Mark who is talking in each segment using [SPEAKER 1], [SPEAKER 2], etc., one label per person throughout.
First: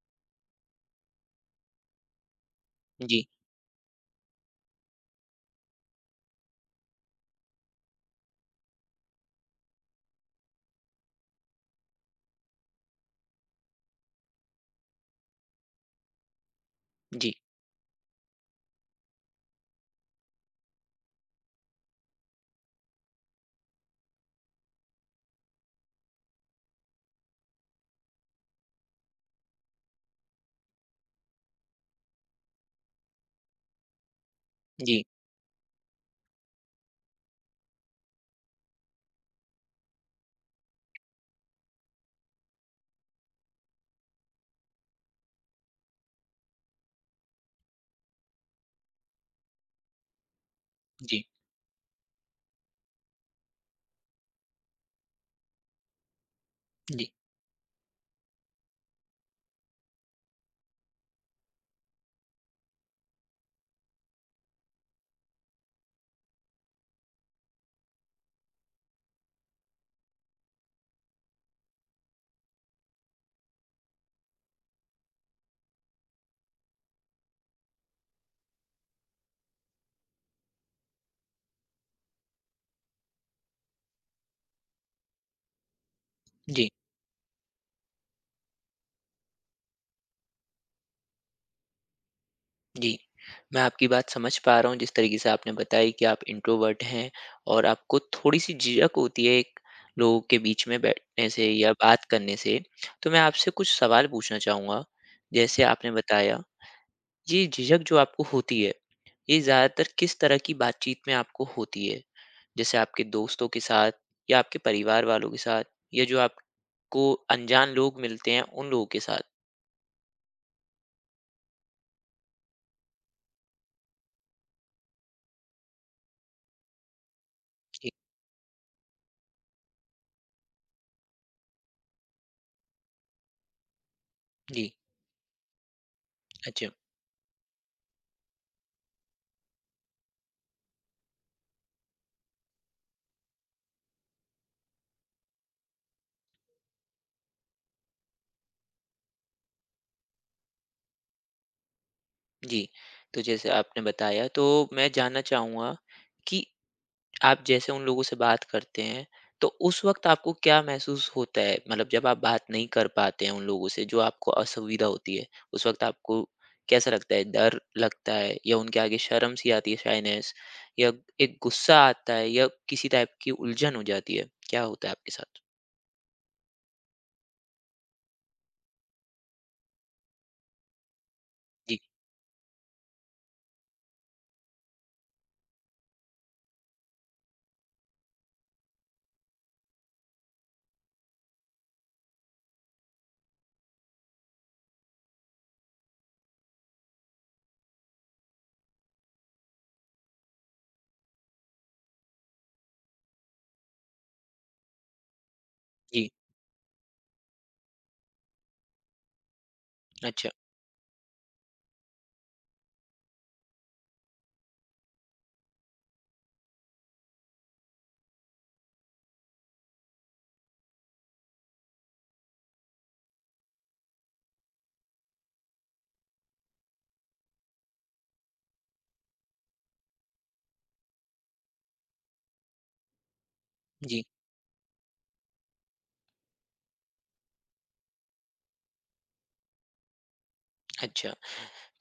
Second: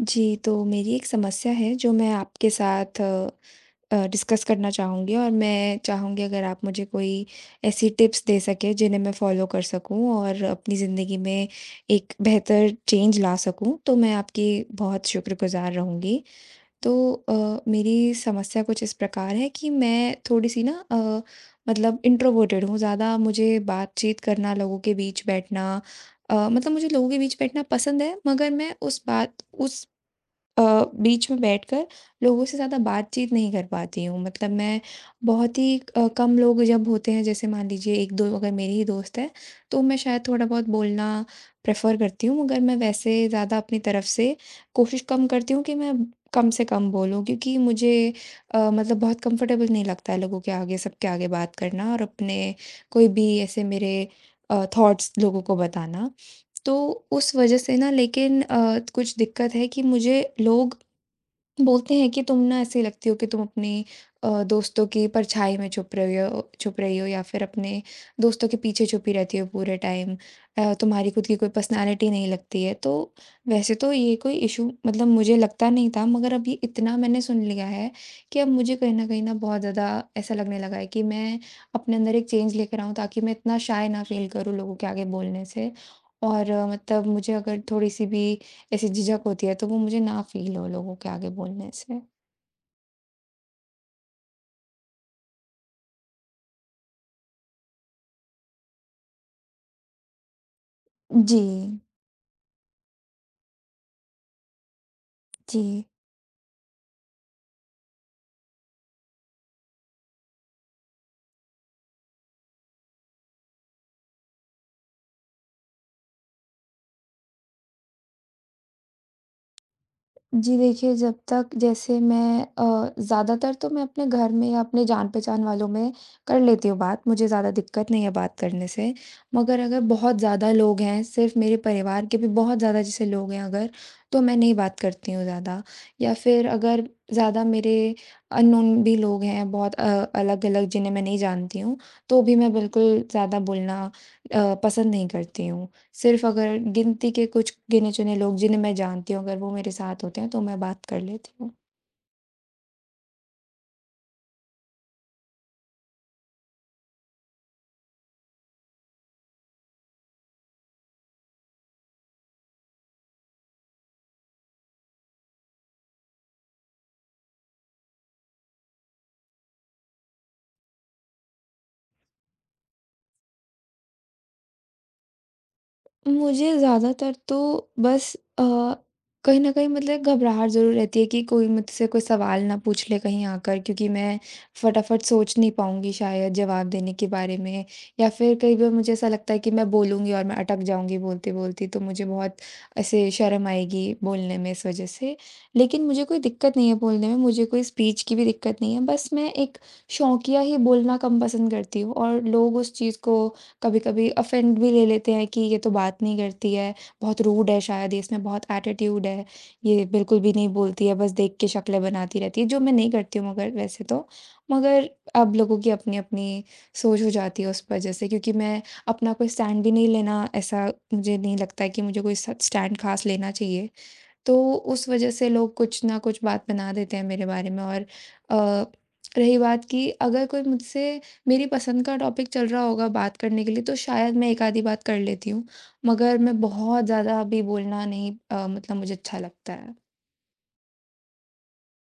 [SPEAKER 1] जी, तो मेरी एक समस्या है जो मैं आपके साथ
[SPEAKER 2] जी।
[SPEAKER 1] अ अ, डिस्कस करना चाहूँगी। और मैं चाहूँगी अगर आप मुझे कोई ऐसी टिप्स दे सकें जिन्हें मैं फ़ॉलो कर सकूँ और अपनी ज़िन्दगी में एक बेहतर चेंज ला सकूँ। तो मैं आपकी बहुत शुक्रगुज़ार रहूँगी। तो
[SPEAKER 2] जी।
[SPEAKER 1] अ, मेरी समस्या कुछ इस प्रकार है कि मैं थोड़ी-सी ना अ, मतलब इंट्रोवर्टट हूँ ज़्यादा मुझे बातचीत करना, लोगों के बीच बैठना, अ, मतलब मुझे लोगों के बीच बैठना पसंद है, मगर मैं उस बात उस अ, बीच में बैठकर लोगों से ज़्यादा बातचीत नहीं कर पाती हूँ। मतलब मैं
[SPEAKER 2] जी।
[SPEAKER 1] बहुत ही अ, कम लोग जब होते हैं जैसे मान लीजिए 1-2 अगर मेरी ही दोस्त हैं तो मैं शायद थोड़ा-बहुत बोलना प्रेफ़र करती हूँ। मगर मैं वैसे ज़्यादा अपनी तरफ़ से कोशिश कम करती हूँ कि मैं कम से कम बोलूँ। क्योंकि मुझे अ, मतलब बहुत कम्फर्टेबल नहीं लगता है लोगों के आगे सब के
[SPEAKER 2] जी।
[SPEAKER 1] आगे बात करना और अपने कोई भी ऐसे मेरे अ, थॉट्स लोगों को बताना। तो
[SPEAKER 2] जी।
[SPEAKER 1] उस वज़ह से ना लेकिन अ, कुछ दिक्क़त है कि मुझे लोग बोलते हैं कि तुम ना ऐसी लगती हो कि तुम अपनी अ, दोस्तों की परछाई में छुप रहे हो छुप रही हो या फिर अपने दोस्तों के पीछे छुपी रहती हो पूरे टाइम। अ, तुम्हारी ख़ुद की कोई पर्सनालिटी नहीं लगती है। तो वैसे तो ये कोई इशू मतलब मुझे लगता नहीं था, मगर अब ये इतना मैंने सुन लिया है कि अब मुझे कहीं न कहीं न बहुत ज़्यादा ऐसा लगने लगा है कि, मैं अपने अंदर एक चेंज लेकर आऊँ ताकि मैं इतना शाय ना फ़ील करूँ लोगों के आगे बोलने से। और
[SPEAKER 2] जी।
[SPEAKER 1] मतलब मुझे अगर थोड़ी-सी भी ऐसी झिझक होती है तो वो मुझे ना फ़ील हो लोगों के आगे बोलने से।
[SPEAKER 2] जी। मैं आपकी बात समझ पा रहा हूँ, जिस तरीके से आपने बताई कि आप इंट्रोवर्ट हैं और आपको थोड़ी-सी झिझक होती है एक, लोगों के बीच में बैठने से या
[SPEAKER 1] जी।
[SPEAKER 2] बात करने से, तो मैं आपसे कुछ सवाल पूछना चाहूँगा। जैसे
[SPEAKER 1] जी।
[SPEAKER 2] आपने बताया, ये झिझक जो आपको होती है, ये ज़्यादातर किस तरह की बातचीत में आपको होती है, जैसे आपके दोस्तों के साथ या आपके परिवार वालों के साथ या जो आपको अनजान लोग मिलते हैं, उन लोगों के साथ?
[SPEAKER 1] जी, देखिए, जब तक जैसे मैं अ, ज़्यादातर तो मैं अपने घर में या अपने जान-पहचान वालों में कर लेती हूँ बात, मुझे ज़्यादा
[SPEAKER 2] ठीक है।
[SPEAKER 1] दिक्कत नहीं है बात करने से। मगर अगर बहुत ज़्यादा लोग हैं, सिर्फ़ मेरे परिवार के भी बहुत ज़्यादा जैसे लोग हैं अगर, तो मैं नहीं
[SPEAKER 2] जी।
[SPEAKER 1] बात करती हूँ ज़्यादा। या फिर
[SPEAKER 2] अच्छा।
[SPEAKER 1] अगर ज़्यादा मेरे अननोन भी लोग हैं बहुत अ, अलग-अलग, जिन्हें मैं नहीं जानती हूँ, तो भी मैं बिल्कुल ज़्यादा बोलना अ, पसंद नहीं करती हूँ। सिर्फ़ अगर गिनती के कुछ गिने-चुने लोग, जिन्हें मैं जानती हूँ, अगर वो मेरे साथ होते हैं, तो मैं बात कर लेती हूँ।
[SPEAKER 2] जी। तो जैसे आपने बताया, तो मैं जानना चाहूँगा कि आप जैसे उन लोगों से बात करते हैं, तो उस वक़्त आपको क्या महसूस होता है? मतलब जब आप बात नहीं कर पाते हैं उन लोगों से, जो आपको असुविधा होती है, उस वक़्त आपको कैसा लगता है? डर लगता है, या उनके आगे शर्म सी आती है, शायनेस, या एक गुस्सा आता है या किसी टाइप की उलझन हो जाती है? क्या होता है आपके साथ?
[SPEAKER 1] मुझे ज़्यादातर तो बस अ, कहीं न कहीं मतलब एक घबराहट ज़रूर रहती है कि कोई
[SPEAKER 2] जी।
[SPEAKER 1] मुझसे कोई सवाल ना पूछ ले कहीं आकर, क्योंकि मैं फटाफट सोच नहीं पाऊँगी शायद जवाब देने के बारे में। या फ़िर कई बार मुझे ऐसा लगता है कि मैं बोलूँगी और मैं अटक जाऊँगी बोलते-बोलते, तो मुझे बहुत ऐसे शर्म आएगी बोलने में इस वज़ह से। लेकिन मुझे कोई दिक्कत नहीं है बोलने में, मुझे कोई स्पीच की भी दिक्कत नहीं है। बस मैं एक शोंकिया ही बोलना कम पसंद करती हूँ और लोग उस चीज़ को कभी-कभी ऑफेंड भी ले लेते हैं कि ये तो बात
[SPEAKER 2] जी।
[SPEAKER 1] नहीं करती है, बहुत रूड है शायद, इसमें बहुत एटीट्यूड है, ये बिल्कुल
[SPEAKER 2] अच्छा।
[SPEAKER 1] भी नहीं बोलती है, बस देख के शक्लें बनाती रहती है, जो मैं नहीं करती हूँ मगर वैसे तो। मगर अब लोगों की अपनी-अपनी सोच हो जाती है उस वजह से क्योंकि मैं अपना कोई स्टैंड भी नहीं लेना ऐसा मुझे नहीं लगता है कि मुझे कोई स स्टैंड ख़ास लेना चाहिए। तो उस वज़ह से लोग कुछ न कुछ बात बना देते हैं मेरे बारे में। और अ, रही बात कि अगर कोई मुझसे मेरी पसंद का टॉपिक चल रहा होगा बात करने के लिए, तो
[SPEAKER 2] जी।
[SPEAKER 1] शायद मैं एक आधी बात कर लेती हूँ। मगर मैं बहुत ज़्यादा अभी बोलना नही अ, मतलब मुझे अच्छा लगता है।
[SPEAKER 2] अच्छा।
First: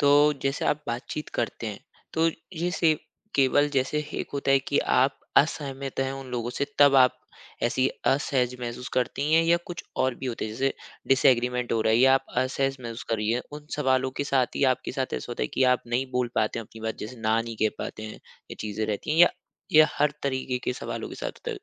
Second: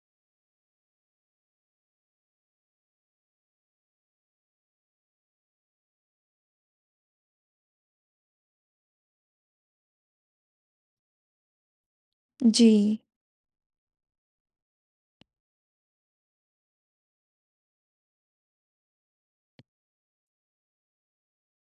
[SPEAKER 2] तो जैसे आप बातचीत करते हैं तो ये सिव केवल जैसे एक होता है कि आप असहमत हैं उन लोगों से तब आप ऐसी असहज महसूस करती हैं या कुछ और भी होते हैं जैसे डिसएग्रीमेंट हो रहा है या आप असहज
[SPEAKER 1] जी।
[SPEAKER 2] महसूस कर रही है उन सवालों के साथ ही आपके साथ ऐसा होता है की आप नहीं बोल पाते अपनी बात जैसे ना नहीं कह पाते हैं, ये चीज़े रहती है या या हर तरीके के सवालों के साथ होता,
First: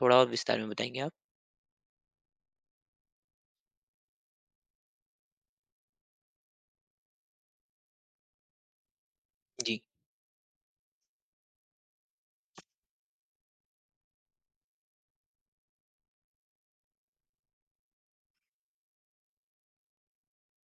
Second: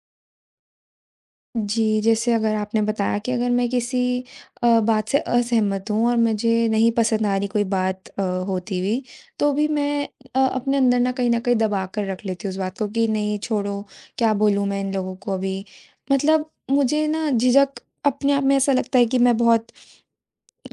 [SPEAKER 2] थोड़ा और विस्तार में बताएँगे आप।
[SPEAKER 1] जी, जैसे अगर आपने बताया कि अगर मैं किसी अ, बात से असहमत हूँ और मुझे नहीं पसंद आ रही कोई बात अ, होती हुई तो भी
[SPEAKER 2] जी।
[SPEAKER 1] मैं अ, अपने अंदर न कहीं न कहीं दबाकर रख लेती हूँ उस बात को कि नहीं, छोड़ो क्या बोलूँ मैं इन लोगों को अभी? मतलब मुझे न झिझक अपने आप में ऐसा लगता है कि मैं बहुत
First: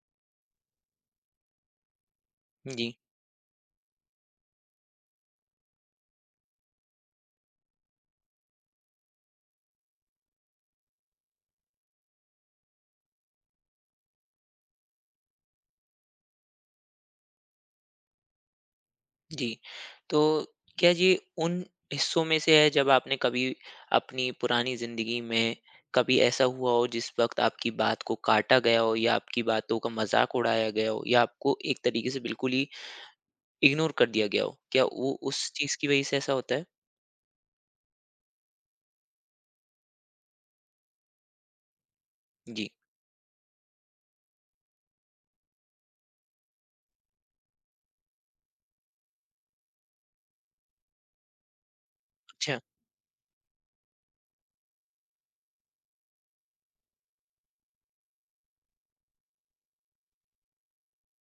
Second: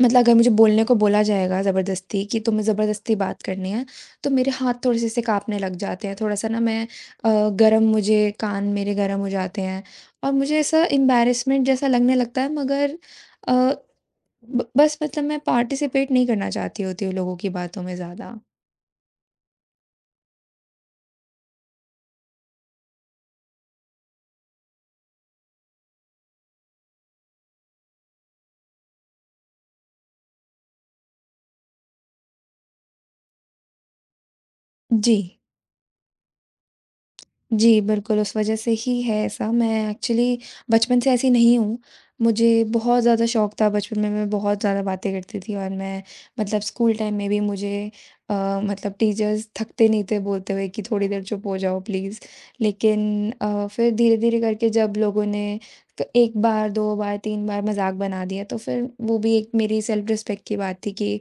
[SPEAKER 1] मतलब अगर मुझे बोलने को बोला जाएगा ज़बरदस्ती कि तुम्हें
[SPEAKER 2] जी।
[SPEAKER 1] ज़बरदस्ती बात करनी है, तो मेरे हाथ थोड़े से ऐसे काँपने लग जाते हैं, थोड़ा-सा न मैं अ, गर्म मुझे कान मेरे गरम हो जाते हैं और मुझे ऐसा इम्बेरसमेंट जैसा लगने लगता है मगर अ, ब बस मतलब मैं पार्टिसिपेट नहीं करना चाहती होती हूँ लोगों की बातों में ज़्यादा।
[SPEAKER 2] जी। तो क्या जी उन हिस्सों में से है जब आपने कभी अपनी पुरानी ज़िंदगी में कभी ऐसा हुआ हो, जिस वक़्त आपकी बात को काटा गया हो, या आपकी बातों का मज़ाक उड़ाया गया हो या आपको एक तरीके से बिल्कुल ही इग्नोर कर दिया गया हो। क्या वो
[SPEAKER 1] जी।
[SPEAKER 2] उस चीज़ की वज़ह से ऐसा होता है?
[SPEAKER 1] जी, बिल्कुल उस वज़ह से ही है ऐसा मैं ऐक्चुअली बचपन से ऐसी नहीं हूँ। मुझे
[SPEAKER 2] जी।
[SPEAKER 1] बहुत ज़्यादा शौक था। बचपन में मैं बहुत ज़्यादा बातें करती थी और मैं मतलब स्कूल टाइम में भी मुझे अ, मतलब टीचर्स थकते नहीं थे बोलते हुए कि थोड़ी देर चुप हो जाओ प्लीज़
[SPEAKER 2] अच्छा।
[SPEAKER 1] लेकिन अ, फ़िर धीरे-धीरे, करके जब लोगों ने तो 1 बार, 2 बार, 3 बार मज़ाक बना दिया तो फ़िर वो भी एक मेरी सेल्फ रिस्पेक्ट की बात थी कि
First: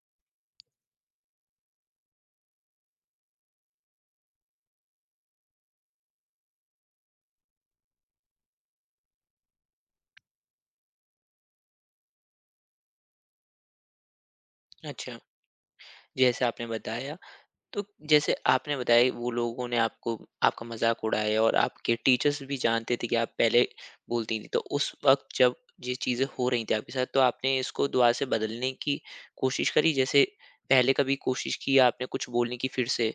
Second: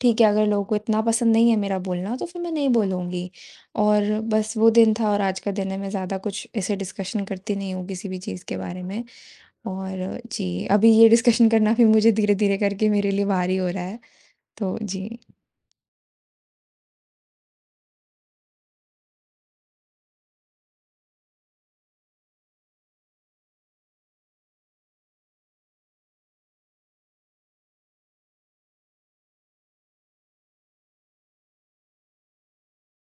[SPEAKER 1] ठीक है, अगर लोगों को इतना पसंद नहीं है मेरा बोलना तो फ़िर मैं नहीं बोलूँगी। और बस, वो दिन था और आज का दिन है मैं ज़्यादा कुछ ऐसे डिस्कशन करती नहीं हूँ किसी भी चीज़ के बारे में और जी, अभी ये डिस्कशन करना भी मुझे धीरे-धीरे करके मेरे लिए भारी हो रहा है, तो
[SPEAKER 2] अच्छा।
[SPEAKER 1] जी।
[SPEAKER 2] जैसे आपने बताया तो, जैसे आपने बताया वो लोगों ने आपको आपका मज़ाक उड़ाया और आपके टीचर्स भी जानते थे कि आप पहले बोलती थी। तो उस वक़्त, जब ये चीज़ें हो रही थीं आपके साथ तो आपने इसको दोबारा से बदलने की कोशिश करी जैसे पहले कभी कोशिश की आपने कुछ बोलने की फ़िर से?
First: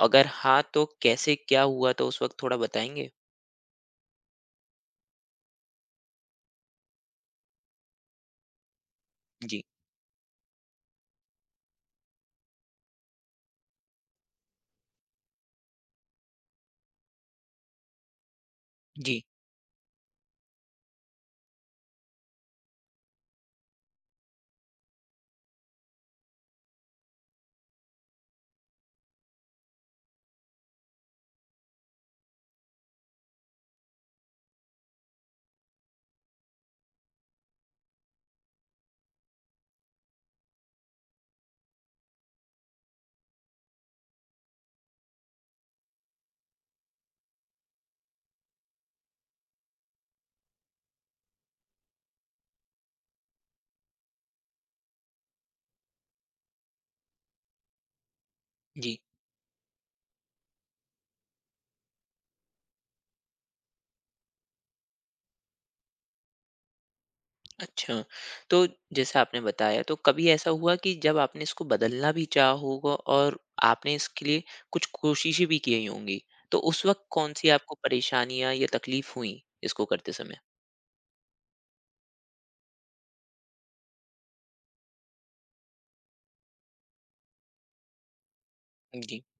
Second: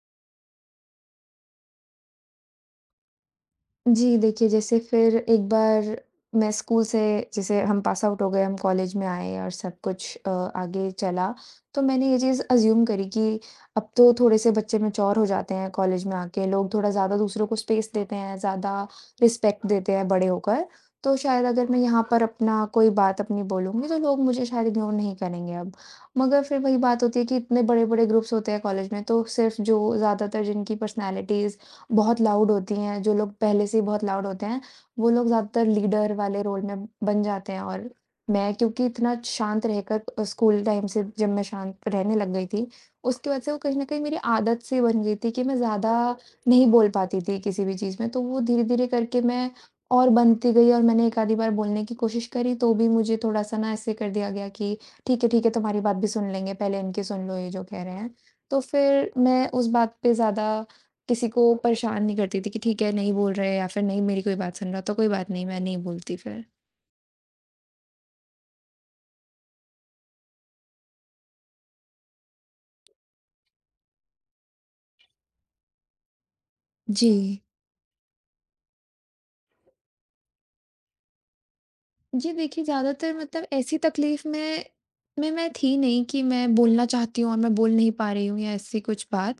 [SPEAKER 2] अगर हाँ, तो कैसे क्या हुआ तो उस वक़्त थोड़ा बताएँगे?
[SPEAKER 1] जी देखिए, जैसे फिर एक बार मैं स्कूल से जैसे हम पास आउट हो गए, हम कॉलेज में आए और
[SPEAKER 2] जी।
[SPEAKER 1] सब कुछ अ आगे चला। तो मैंने ये चीज़ एज़्यूम करी कि अब तो थोड़े से बच्चे मैच्योर हो जाते हैं कॉलेज में आके लोग थोड़ा ज़्यादा दूसरों को स्पेस देते हैं, ज़्यादा
[SPEAKER 2] जी।
[SPEAKER 1] रिस्पेक्ट देते हैं बड़े होकर। तो शायद अगर मैं यहाँ पर अपना कोई बात अपनी बोलूँगी तो लोग मुझे शायद इग्नोर नहीं करेंगे अब। मगर फिर वही बात होती है कि इतने बड़े-बड़े ग्रुप्स होते हैं कॉलेज में तो सिर्फ़ जो ज़्यादातर जिनकी पर्सनैलिटीज़ बहुत लाउड होती हैं, जो लोग पहले से ही बहुत लाउड होते हैं, वो लोग ज्यादातर लीडर वाले रोल में बन जाते हैं और मैं क्योंकि इतना शांत रहकर अ, स्कूल टाइम से जब मैं शांत रहने लग गई थी। उसकी वजह से वो कहीं न कहीं मेरी आदत-सी बन गई थी कि मैं ज़्यादा नहीं बोल पाती थी किसी भी चीज़ में तो वो धीरे-धीरे करके मैं और बनती गई और मैंने 1 आधी बार बोलने की कोशिश करी तो भी मुझे थोड़ा-सा न ऐसे कर दिया गया कि ठीक है, ठीक है तुम्हारी बात भी सुन लेंगे पहले इनकी सुन लो ये जो कह रहे हैं। तो
[SPEAKER 2] जी।
[SPEAKER 1] फिर मैं उस बात पे ज़्यादा किसी को परेशान नहीं करती थी कि ठीक है नहीं बोल रहे हैं या फिर नहीं मेरी कोई बात सुन रहा हो तो कोई बात नहीं, मैं नहीं बोलती फिर।
[SPEAKER 2] अच्छा, तो जैसा आपने बताया, तो कभी ऐसा हुआ कि जब आपने इसको बदलना भी चाहा होगा और आपने इसके लिए कुछ कोशिशें भी किए ही होंगी, तो उस वक़्त
[SPEAKER 1] जी।
[SPEAKER 2] कौन-सी आपको परेशानियाँ या तकलीफ हुईं, इसको करते समय?
[SPEAKER 1] जी, देखिए, ज़्यादातर मतलब ऐसी तकलीफ़ में में मैं थी नहीं कि मैं बोलना चाहती हूँ और मैं बोल नहीं पा रही हूँ या ऐसी
[SPEAKER 2] उम,
[SPEAKER 1] कुछ
[SPEAKER 2] जी।
[SPEAKER 1] बात।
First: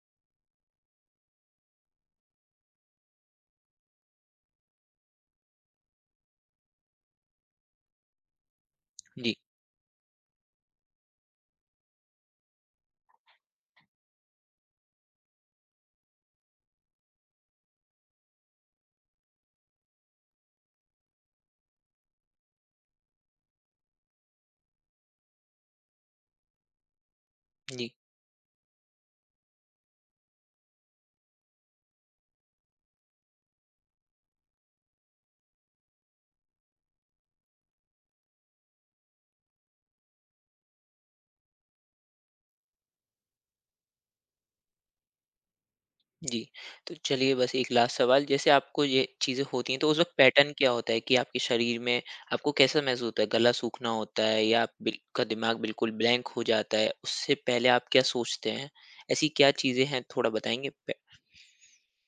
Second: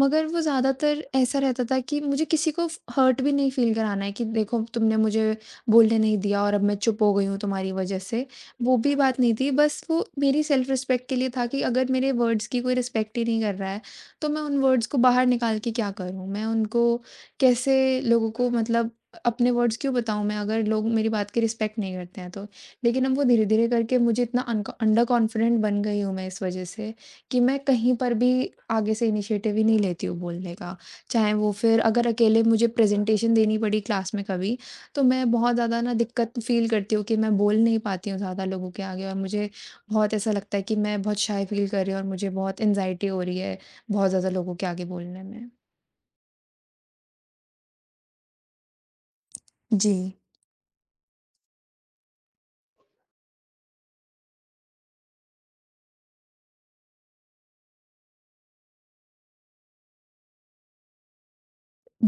[SPEAKER 1] मगर वो ज़्यादातर ऐसा रहता था कि मुझे किसी को फ हर्ट भी नहीं फ़ील कराना है कि, "देखो, तुमने मुझे बोलने नहीं दिया और अब मैं चुप हो गई हूँ तुम्हारी वजह से।" वो भी बात नहीं
[SPEAKER 2] जी।
[SPEAKER 1] थी, बस वो मेरी सेल्फ़-रिस्पेक्ट के लिए था कि, "अगर मेरे वर्ड्स की कोई रिस्पेक्ट ही नहीं कर रहा है, तो मैं उन वर्ड्स को बाहर निकाल के क्या करूँ? मैं उनको कैसे लोगों को मतलब अ, अपने वर्ड्स क्यों बताऊँ मैं, अगर लोग मेरी बात की रिस्पेक्ट नहीं करते हैं तो?" लेकिन अब वो धीरे-धीरे करके मुझे इतना अन्क अंडर कॉन्फिडेंट बन गई हूँ मैं इस वजह से, कि मैं
[SPEAKER 2] जी।
[SPEAKER 1] कहीं पर भी आगे से इनिशिएटिव ही नहीं लेती हूँ बोलने का। चाहे वो फिर अगर अकेले मुझे प्रेज़ेंटेशन देनी पड़ी क्लास में कभी, तो मैं बहुत ज़्यादा ना दिक्कत फ़ील करती हूँ कि मैं बोल नहीं पाती हूँ, ज़्यादा लोगों के आगे और मुझे बहुत ऐसा लगता है कि मैं बहुत शाय फ़ील कर रही हूँ और मुझे बहुत एंग्ज़ायटी हो रही है, बहुत ज़्यादा लोगों के आगे बोलने में।
[SPEAKER 2] जी। तो चलिए बस एक लास्ट सवाल, जैसे आपको ये चीज़ें होती हैं तो उस वक़्त
[SPEAKER 1] जी।
[SPEAKER 2] पैटर्न क्या होता है? कि आपके शरीर में आपको कैसा महसूस होता है, गला सूखना होता है? या अप बिल का दिमाग़ बिल्कुल ब्लैंक हो जाता है उससे पहले आप क्या सोचते हैं ऐसी क्या चीज़ें हैं थोड़ा बताएँगी? पे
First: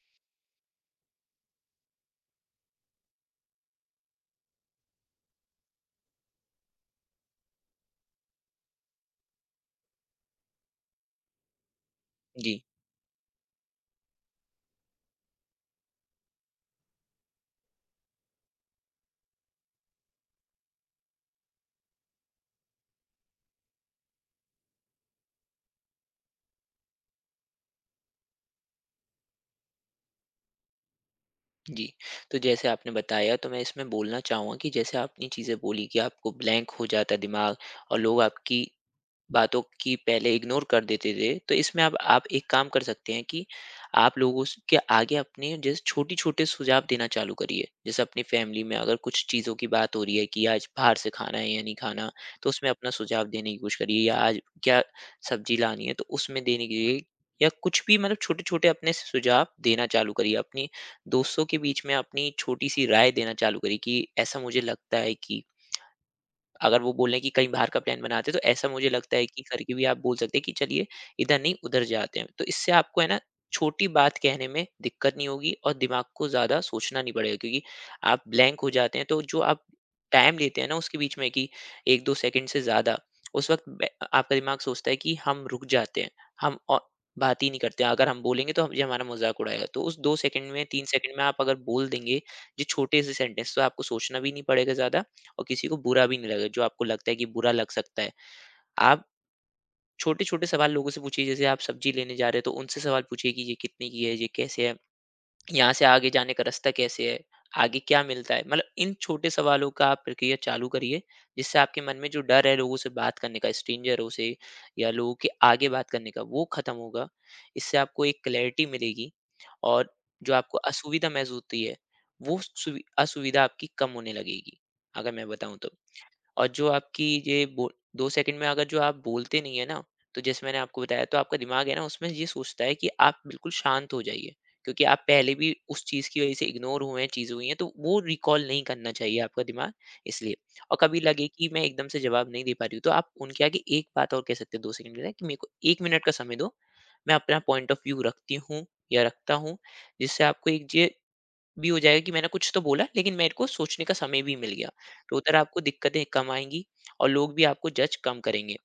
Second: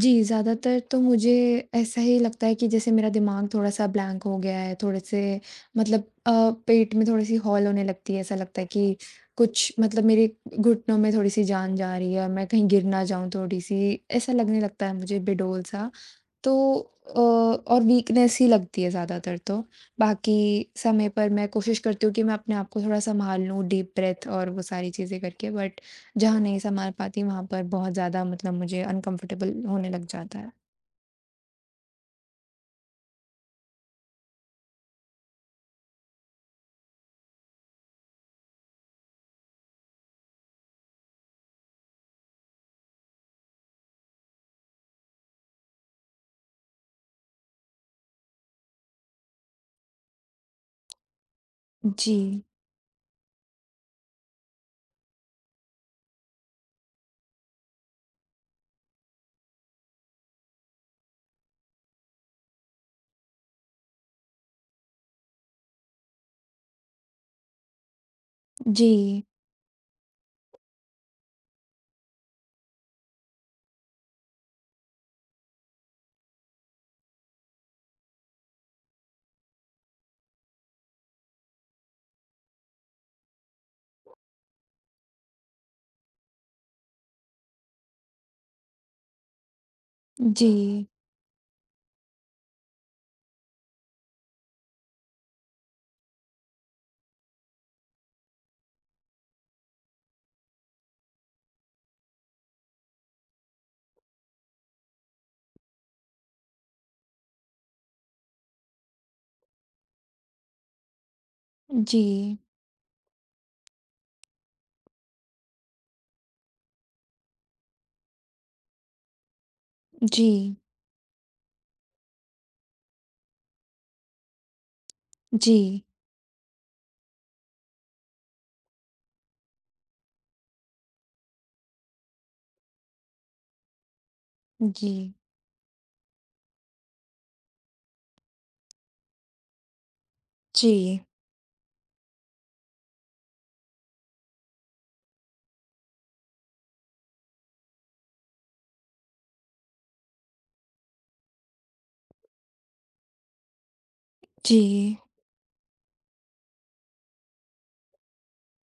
[SPEAKER 1] जी, ज़्यादातर तो मुझे ऐसा ही लगता है कि जैसे मेरा दिमाग़ थोड़ा-सा ब्लैंक हो गया है, थोड़े-से मतलब अ, पेट में थोड़ी सी हॉल होने लगती है, ऐसा लगता है कि कुछ मतलब मेरे घुटनों में थोड़ी-सी जान जा रही है और मैं
[SPEAKER 2] जी।
[SPEAKER 1] कहीं गिर ना जाऊँ थोड़ी-सी, ऐसा लगने लगता है मुझे बेडोल सा। तो अ, और वीकनेस ही लगती है ज़्यादातर तो बाकी समय पर मैं कोशिश करती हूँ कि मैं अपने आप को थोड़ा संभाल लूँ डीप ब्रेथ और वो सारी चीज़ें करके बट जहाँ नहीं संभाल पाती वहाँ पर बहुत ज़्यादा मतलब मुझे अनकंफर्टेबल होने लग जाता है।
[SPEAKER 2] जी। तो जैसे आपने बताया तो मैं इसमें बोलना चाहूँगा कि जैसे आपने चीज़े बोली की आपको ब्लैंक हो जाता है दिमाग़ और लोग आपकी बातों की पहले इग्नोर कर देते थे तो इसमें अब आप एक काम कर सकते हैं कि, आप लोगों स के आगे अपने जिस छोटे-छोटे सुझाव देना चालू करिए। जैसे अपनी फ़ैमिली में अगर कुछ चीज़ों की बात हो रही है की आज बाहर से खाना है या नहीं खाना,
[SPEAKER 1] जी।
[SPEAKER 2] तो उसमें अपना सुझाव देने की कोशिश करिए। या आज क्या सब्ज़ी लानी है तो उसमें देने के लिए, या कुछ भी मतलब छोटे-छोटे अपने सुझाव देना चालू करिए, अपनी दोस्तों के बीच में अपनी छोटी सी राय देना चालू करिए कि ऐसा मुझे लगता है कि अगर वो बोले की कहीं बाहर का प्लान बनाते तो ऐसा मुझे लगता
[SPEAKER 1] जी।
[SPEAKER 2] है की करके भी आप बोल सकते हैं, कि चलिए इधर नहीं उधर जाते हैं। तो इससे आपको है ना छोटी बात कहने में दिक्कत नहीं होगी और दिमाग़ को ज़्यादा सोचना नहीं पड़ेगा। क्योंकि आप ब्लैंक हो जाते हैं तो जो आप टाइम देते हैं ना उसके बीच में की 1-2 सेकंड से ज़्यादा, उस वक़्त बे अ आपका दिमाग़ सोचता है कि हम रुक जाते हैं हम अ, बात ही नहीं करते अगर हम बोलेंगे तो हम ये हमारा मज़ाक उड़ाएगा। तो उस 2 सेकंड में 3
[SPEAKER 1] जी।
[SPEAKER 2] सेकंड में आप अगर बोल देंगे जो छोटे से सेंटेंस तो आपको सोचना भी नहीं पड़ेगा ज़्यादा, और किसी को बुरा भी नहीं लगेगा जो आपको लगता है कि बुरा लग सकता है। आप छोटे-छोटे सवाल लोगों से पूछिए जैसे आप सब्ज़ी लेने जा रहे हैं तो उनसे सवाल पूछिए कि ये कितने की है, ये कैसे है? यहाँ से आगे जाने का रास्ता कैसे हैं? आगे क्या मिलता है? मतलब इन छोटे सवालों का आप प्रक्रिया चालू करिए। इससे आपके मन में जो
[SPEAKER 1] जी।
[SPEAKER 2] डर है लोगों से बात करने का स्ट्रेंजरों से या लोगों के आगे बात करने का वो ख़त्म होगा, इससे आपको एक क्लैरिटी मिलेगी और जो
[SPEAKER 1] जी।
[SPEAKER 2] आपको असुविधा महसूस होती है वो स सुवि असुविधा आपकी कम होने लगेगी, अगर मैं बताऊ तो।
[SPEAKER 1] जी।
[SPEAKER 2] और जो आपकी ये बोल 2 सेकंड में अगर जो आप बोलते नहीं है ना तो जैसे मैंने आपको बताया तो आपका दिमाग़ है ना उसमें ये सोचता है कि आप बिल्कुल शांत हो जाइए। क्योंकि आप
[SPEAKER 1] जी।
[SPEAKER 2] पहले भी उस चीज़ की वजह से इग्नोर हुए हैं चीज़ें हुई है तो वो रिकॉल नहीं करना चाहिए आपका दिमाग इसलिए। और
[SPEAKER 1] जी।
[SPEAKER 2] कभी लगे कि मैं एकदम से जवाब नहीं दे पा रही हूँ तो आप उनके आगे एक बात और कह सकते हैं 2 सेकंड के लिए मेरे को 1 मिनिट का समय दो मैं अपना पॉइंट ऑफ़ व्यू रखती हूँ या रखता हूँ, जिससे आपको एक च जो ये भी हो जाएगा कि मैंने कुछ तो बोला लेकिन मेरे को सोचने का समय भी मिल गया।
[SPEAKER 1] जी।
[SPEAKER 2] तो उधर आपको दिक्कतें कम आएगी और लोग भी आपको जज कम करेंगे।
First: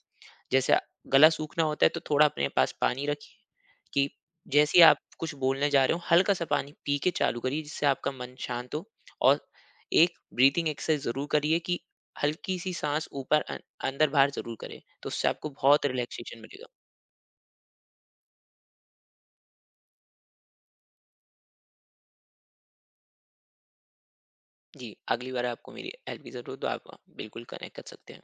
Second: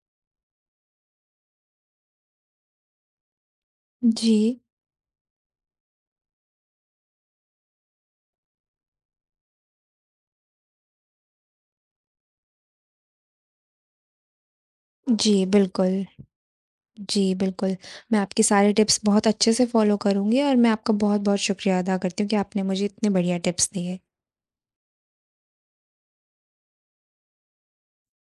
[SPEAKER 2] जैसे अ, गला सूखना होता है तो थोड़ा अपने पास पानी रखिए, कि
[SPEAKER 1] जी।
[SPEAKER 2] जैसे ही आप कुछ बोलने जा रहे हो हल्का-सा पानी पी के चालू करिए जिससे आपका मन शांत हो और एक ब्रीथिंग एक्सरसाइज़ ज़रूर करिए कि हल्की-सी साँस ऊपर अं अंदर बाहर ज़रूर करे। तो उससे
[SPEAKER 1] जी
[SPEAKER 2] आपको बहुत
[SPEAKER 1] बिल्कुल।
[SPEAKER 2] रिलैक्सेशन मिलेगा।
[SPEAKER 1] जी बिल्कुल। मैं आपके सारी टिप्स बहुत अच्छे से फॉलो करुँगी और मैं आपका बहुत-बहुत शुक्रिया अदा करती हूँ कि आपने मुझे इतनें बढ़िया टिप्स दिए।
[SPEAKER 2] जी। अगली बार आपको मेरी हेल्प की ज़रूरत हो तो आप बिल्कुल कनेक्ट कर सकते हैं।